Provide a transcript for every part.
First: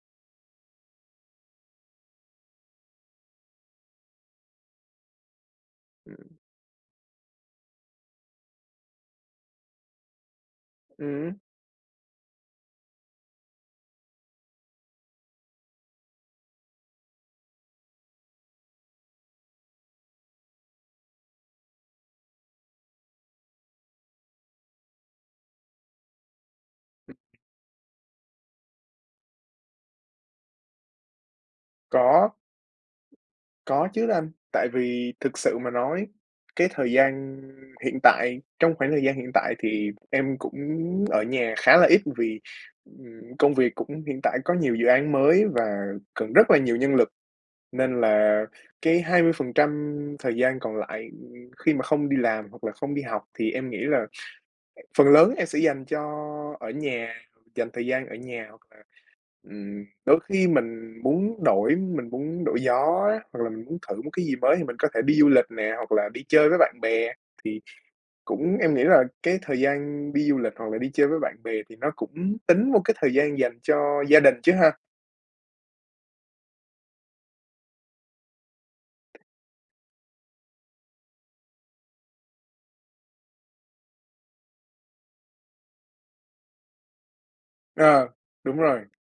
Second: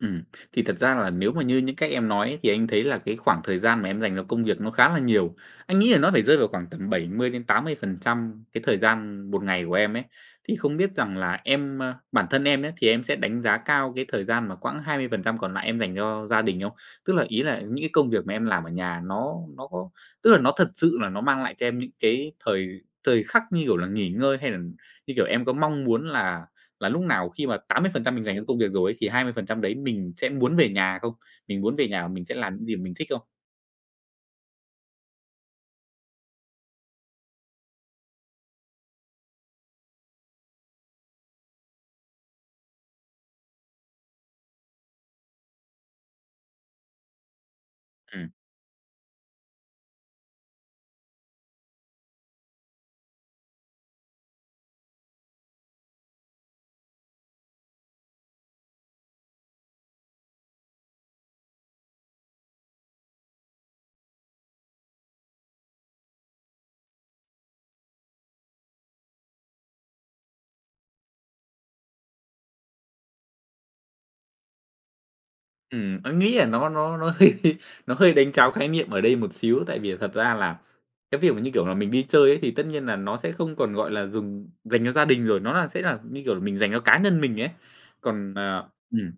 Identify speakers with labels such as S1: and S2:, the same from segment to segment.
S1: Ừm. Thì thật ra là nếu mà như những cách em nói thì anh thấy là cái khoảng thời gian mà em dành cho công việc nó khá là nhiều, anh nghĩ là nó phải rơi vào khoảng tầm 70%-80% cái thời gian 1 ngày của em ấy. Thì không biết rằng
S2: Ừm.
S1: là em, ơ bản thân em ấy thì em sẽ đánh giá cao cái thời gian mà quãng 20% còn lại em dành cho gia đình không? Tức là ý là những cái công việc mà em làm ở nhà nó nó có tức là nó thật sự là nó mang lại cho em những cái thời thời khắc, như kiểu là, nghỉ ngơi, hay là, như kiểu, em có mong muốn là là lúc nào khi mà 80% mình dành cho công việc rồi ấy thì 20% đấy mình sẽ muốn về nhà không? Mình muốn về nhà mình
S2: Có.
S1: sẽ làm những gì mà mình thích không?
S2: Có chứ anh. Tại vì thực sự mà nói, cái thời gian hiện tại trong khoảng thời gian hiện tại thì em cũng ở nhà khá là ít vì, ừm, công việc cũng hiện tại có nhiều dự án mới và cần rất là nhiều nhân lực. Nên
S1: Ừm.
S2: là cái 20% thời gian còn lại, ừm, khi mà không đi làm, hoặc là không đi học thì em nghĩ là phần lớn em sẽ dành cho ở nhà, dành thời gian ở nhà. Hoặc là, ừm, đôi khi mình muốn đổi mình muốn đổi gió á, hoặc là mình muốn thử một cái gì mới thì mình có thể đi du lịch nè, hoặc là đi chơi với bạn bè. Thì cũng em nghĩ là cái thời gian đi du lịch hoặc là đi chơi với bạn bè thì nó cũng tính vô cái thời gian dành cho gia đình chứ ha?
S1: Ừm, anh nghĩ là nó nó nó hơi nó hơi đánh tráo khái niệm ở đây một xíu, tại vì là thật ra là cái việc mà, như kiểu là, mình đi chơi ấy, thì tất nhiên là nó sẽ không còn, gọi là, dùng dành cho gia đình rồi, nó là sẽ là như kiểu mình dành cho cá nhân mình ấy.
S2: À.
S1: Còn,
S2: Đúng
S1: ờ,
S2: rồi.
S1: ừm,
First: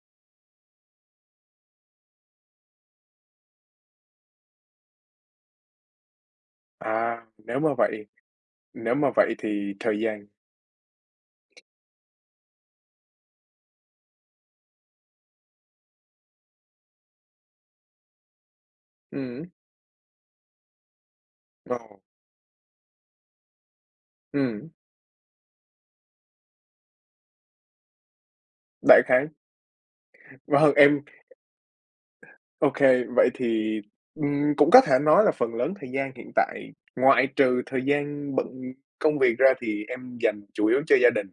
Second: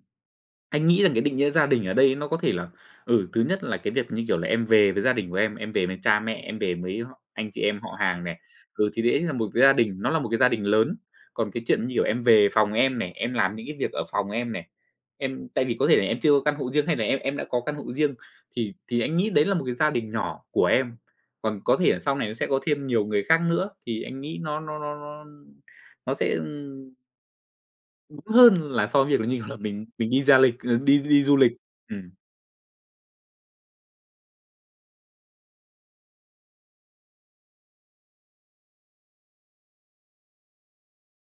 S1: anh nghĩ rằng cái định nghĩa gia đình ở đây nó có thể là, ừ, thứ nhất là cái việc như kiểu là em về với gia đình của em, em về với cha mẹ, em về với
S2: À.
S1: anh
S2: Nếu
S1: chị
S2: mà
S1: em họ
S2: vậy
S1: hàng này. Ừ,
S2: nếu
S1: thì
S2: mà
S1: đấy là
S2: vậy
S1: một cái gia
S2: thì
S1: đình,
S2: thời
S1: nó là
S2: gian
S1: một cái gia đình lớn. Còn cái chuyện như kiểu em về phòng em này, em làm những cái việc ở phòng em này, em tại vì có thể là em chưa có căn hộ riêng hay là em em đã có căn hộ riêng thì thì anh
S2: Ừm
S1: nghĩ đấy
S2: hứm.
S1: là một cái gia đình nhỏ của em. Còn có thể là
S2: Wow!
S1: sau này nó sẽ có thêm nhiều người khác nữa thì anh nghĩ nó
S2: Ừm.
S1: nó nó nó nó sẽ, ưm đúng hơn là so
S2: Đại
S1: với việc là,
S2: khái.
S1: như kiểu là, mình mình đi gia lịch
S2: Vâng,
S1: ờ, đi
S2: em
S1: đi du lịch. Ừm.
S2: OK, vậy thì, ừm, cũng có thể nói là phần lớn thời gian hiện tại ngoại trừ thời gian bận công việc ra thì em dành chủ yếu cho gia đình.